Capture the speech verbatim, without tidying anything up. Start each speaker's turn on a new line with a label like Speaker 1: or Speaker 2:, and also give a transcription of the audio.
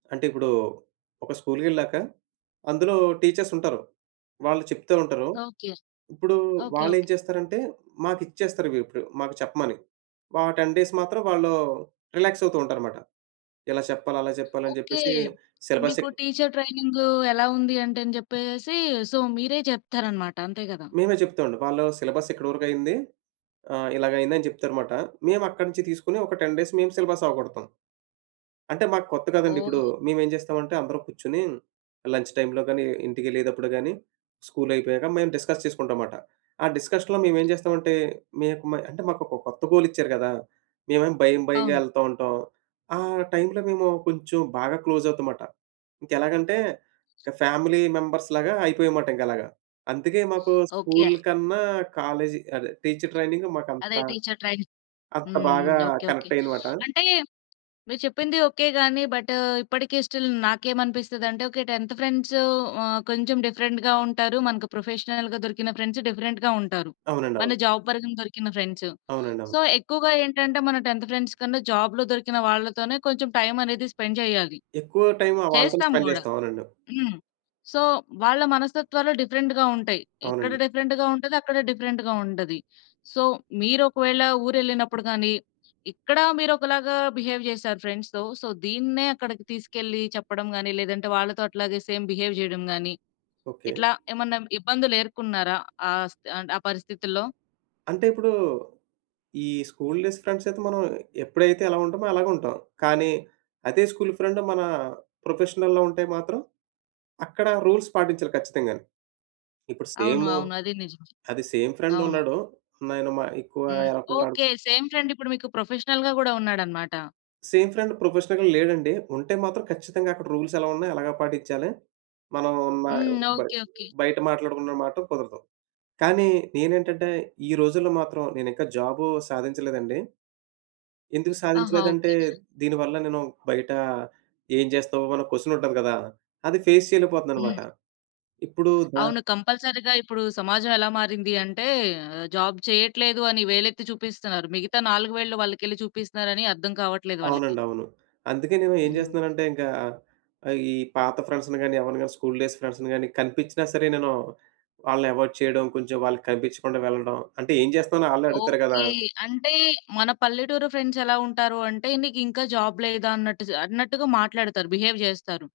Speaker 1: అంటే, ఇప్పుడూ ఒక స్కూల్‌కెల్లాక అందులో టీచర్సుంటారు. వాళ్ళు చెప్తూ ఉంటరు.
Speaker 2: ఓకే.
Speaker 1: ఇప్పుడూ
Speaker 2: ఓకే.
Speaker 1: వాళ్ళేం
Speaker 2: ఓకే.
Speaker 1: చేస్తారంటే, మాకిచ్చేస్తారివి ఇప్పుడు మాకు చెప్పమని. వా టెన్ డేస్ మాత్రం వాళ్ళూ రిలాక్సవుతూ ఉంటారు మాట. ఇలా చెప్పాలి, అలా చెప్పాలి అని
Speaker 2: ఓకే.
Speaker 1: చెప్పేసి సిలబస్
Speaker 2: మీకు
Speaker 1: చెప్పి
Speaker 2: టీచర్ ట్రైనింగూ ఎలా ఉంది అంటే అని జెప్పేసేసీ, సో, మీరే చెప్తారనమాట. అంతే గదా!
Speaker 1: మేమే చెప్తావండి. వాళ్ళా సిలబస్ ఇక్కడ వరుకయింది. ఆహ్, ఇలాగయిందని చెప్తారుమాట. మేము అక్కడనించి తీసుకుని ఒక టెన్ డేస్ మేం సిలబసవగొడతాం. అంటే, మాకు కొత్త కదండిప్పుడు,
Speaker 2: ఓహ్!
Speaker 1: మేమేం చేస్తామంటే, అందరూ కుర్చుని లంచ్ టైమ్‌లో గానీ, ఇంటికెళ్ళేదప్పుడు గానీ, స్కూలయిపోయాక మేం డిస్కస్ చేసుకుంటాం మాట. ఆ డిస్కషన్‌లో మేమేం చేస్తామంటే, మేక్ మై అంటే, మాకొక కొత్త గోలిచ్చారు గదా! మేవేమో భయం భయంగా
Speaker 2: అవును.
Speaker 1: యెళ్తా ఉంటాం. ఆ టైమ్‌లో మేము కొంచుం బాగా క్లోజవుతమాట. ఇంకెలాగంటే, ఇక ఫ్యామిలీ మెంబర్స్‌లాగా అయిపోయాం మాట ఇంకలాగా. అందుకే మాకూ
Speaker 2: ఓకే.
Speaker 1: స్కూల్
Speaker 2: ఆ!
Speaker 1: కన్నా కాలేజి అదే టీచర్ ట్రైనింగు మాకంత,
Speaker 2: అదే టీచర్ ట్రైనింగ్.
Speaker 1: అంత
Speaker 2: హ్మ్.
Speaker 1: బాగా
Speaker 2: హ్మ్. ఓకే. ఓకే.
Speaker 1: కనెక్టయింది మాట.
Speaker 2: అంటే, మీరు చెప్పింది ఓకే. గానీ, బటూ ఇప్పడికీ స్టిల్ నాకేమనిపిస్తదంటే, ఓకే టెన్థ్ ఫ్రెండ్స్ ఆహ్, కొంచెం డిఫరెంట్‌గా ఉంటారు. మనకు ప్రొఫెషనల్‌గా దొరికిన ఫ్రెండ్స్ డిఫరెంట్‌గా ఉంటారు,
Speaker 1: అవునండి.
Speaker 2: మన
Speaker 1: అవును.
Speaker 2: జాబ్ పరంగా దొరికిన ఫ్రెండ్స్.
Speaker 1: అవునండి. అవును.
Speaker 2: సో, ఎక్కువుగా ఏంటంటే, మనం టెన్థ్ ఫ్రెండ్స్ కన్నా, జాబ్‌లో దొరికిన వాళ్ళతోనే కొంచెం టైమనేది స్పెండ్ జెయ్యాలి.
Speaker 1: ఎక్కువ టైమ్ ఆహ్, వాళ్ళతోనే
Speaker 2: చేస్తాం
Speaker 1: స్పెండ్
Speaker 2: గూడా.
Speaker 1: చేస్తాం. అవునండి.
Speaker 2: హ్మ్. సో, వాళ్ళ మనస్తత్వాలు డిఫరెంట్‌గా ఉంటయి. ఇక్కడ
Speaker 1: అవునండి.
Speaker 2: డిఫరెంట్‌గా ఉంటది, అక్కడ డిఫరెంట్‌గా ఉంటది. సో, మీరొకవేళా ఊరెళ్ళినప్పుడు గానీ, ఇక్కడా మీరొకలాగా బిహేవ్ జేశారు ఫ్రెండ్స్‌తో. సో, దీన్నే అక్కడికి తీసుకెళ్లి చెప్పడం గానీ, లేదంటే వాళ్ళతో అట్లాగే సేమ్ బిహేవ్ జెయడం గానీ,
Speaker 1: ఓకే.
Speaker 2: ఇట్లా ఏమన్నా ఇబ్బందులు ఏరుకున్నారా ఆ స్థి అంటె ఆ పరిస్థితుల్లో?
Speaker 1: అంటే, ఇప్పుడూ ఈ స్కూల్ డేస్ ఫ్రెండ్స‌యితే, మనం ఎప్పుడైతే ఎలా ఉంటమో అలాగే ఉంటాం, కానీ అదే స్కూల్ ఫ్రెండ్ మనా ప్రొఫెషనల్‌లో ఉంటే మాత్రం, అక్కడ రూల్స్ పాటించాలి ఖచ్చితంగాని. ఇప్పుడు
Speaker 2: అవును.
Speaker 1: సేము
Speaker 2: అవును. అదీ నిజమే.
Speaker 1: అది సేమ్
Speaker 2: అవును.
Speaker 1: ఫ్రెండున్నాడు. నేను మ యెక్కువా
Speaker 2: హ్మ్.
Speaker 1: యెనకున్నాడు.
Speaker 2: ఓకే. సేమ్ ఫ్రెండిప్పుడు మీకు ప్రొఫెషనల్‌గా గూడా ఉన్నాడనమాట.
Speaker 1: సేమ్ ఫ్రెండ్ ప్రొఫెషనల్‌గా లేడండి. ఉంటే మాత్రం ఖచ్చితంగా అక్కడ రూల్స్ ఎలా ఉన్నయి, అలాగా పాటిచ్చాలి. మనం ఉన్నా యొ
Speaker 2: హ్మ్.
Speaker 1: Bye
Speaker 2: okay. ఓకే.
Speaker 1: బయట మాట్లాడుకున్న మాటో కుదరదు. కానీ, నేనేంటంటే, ఈ రోజుల్లో మాత్రం నేనింకా జాబు సాధించలేదండి. ఎందుకు
Speaker 2: ఆహా!
Speaker 1: సాధించలేదంటే,
Speaker 2: ఓకే.
Speaker 1: దీని వల్ల నేను బయటా ఏం జేస్తావో అన్న కొసనుంటది గదా! అది ఫేస్ చెయలేపోతన్నానుమాట.
Speaker 2: హ్మ్.
Speaker 1: ఇప్పుడూ దా
Speaker 2: అవును. కంపల్సరీగా. ఇప్పుడూ సమాజం ఎలా మారింది అంటే, ఆహ్, జాబ్ చెయ్యట్లేదు అని వేలెత్తి చూపిస్తన్నారు. మిగతా నాలుగు వేళ్ళు వాళ్ళకెళ్లి చూపిస్తున్నారని అర్థం కావట్లేదు వాళ్ళకి.
Speaker 1: అవునండి. అవును. అందుకే నేను ఏం
Speaker 2: హ్మ్.
Speaker 1: జేస్తన్నానంటే, ఇంకా ఆహ్, ఈ పాత ఫ్రెండ్స్‌ని గానీ, ఎవరిని గానీ, స్కూల్ డేస్ ఫ్రెండ్స్‌ని గానీ, కనిపిచ్చినా సరే నేనూ, వాళ్ళని ఎవాయిడ్ చేయడం. కొంచెం వాళ్ళకి కనిపిచ్చకుండా వెళ్ళడం. అంటే ఏం జేస్తనానో ఆళ్ళే అడుగుతారు గదా!
Speaker 2: ఓకే. అంటే, మన పల్లెటూరు ఫ్రెండ్సెలా ఉంటారు అంటే, నీకింకా జాబ్ లేదా అన్నట్టు జ అన్నట్టుగా మాట్లాడతారు. బిహేవ్ జేస్తారు.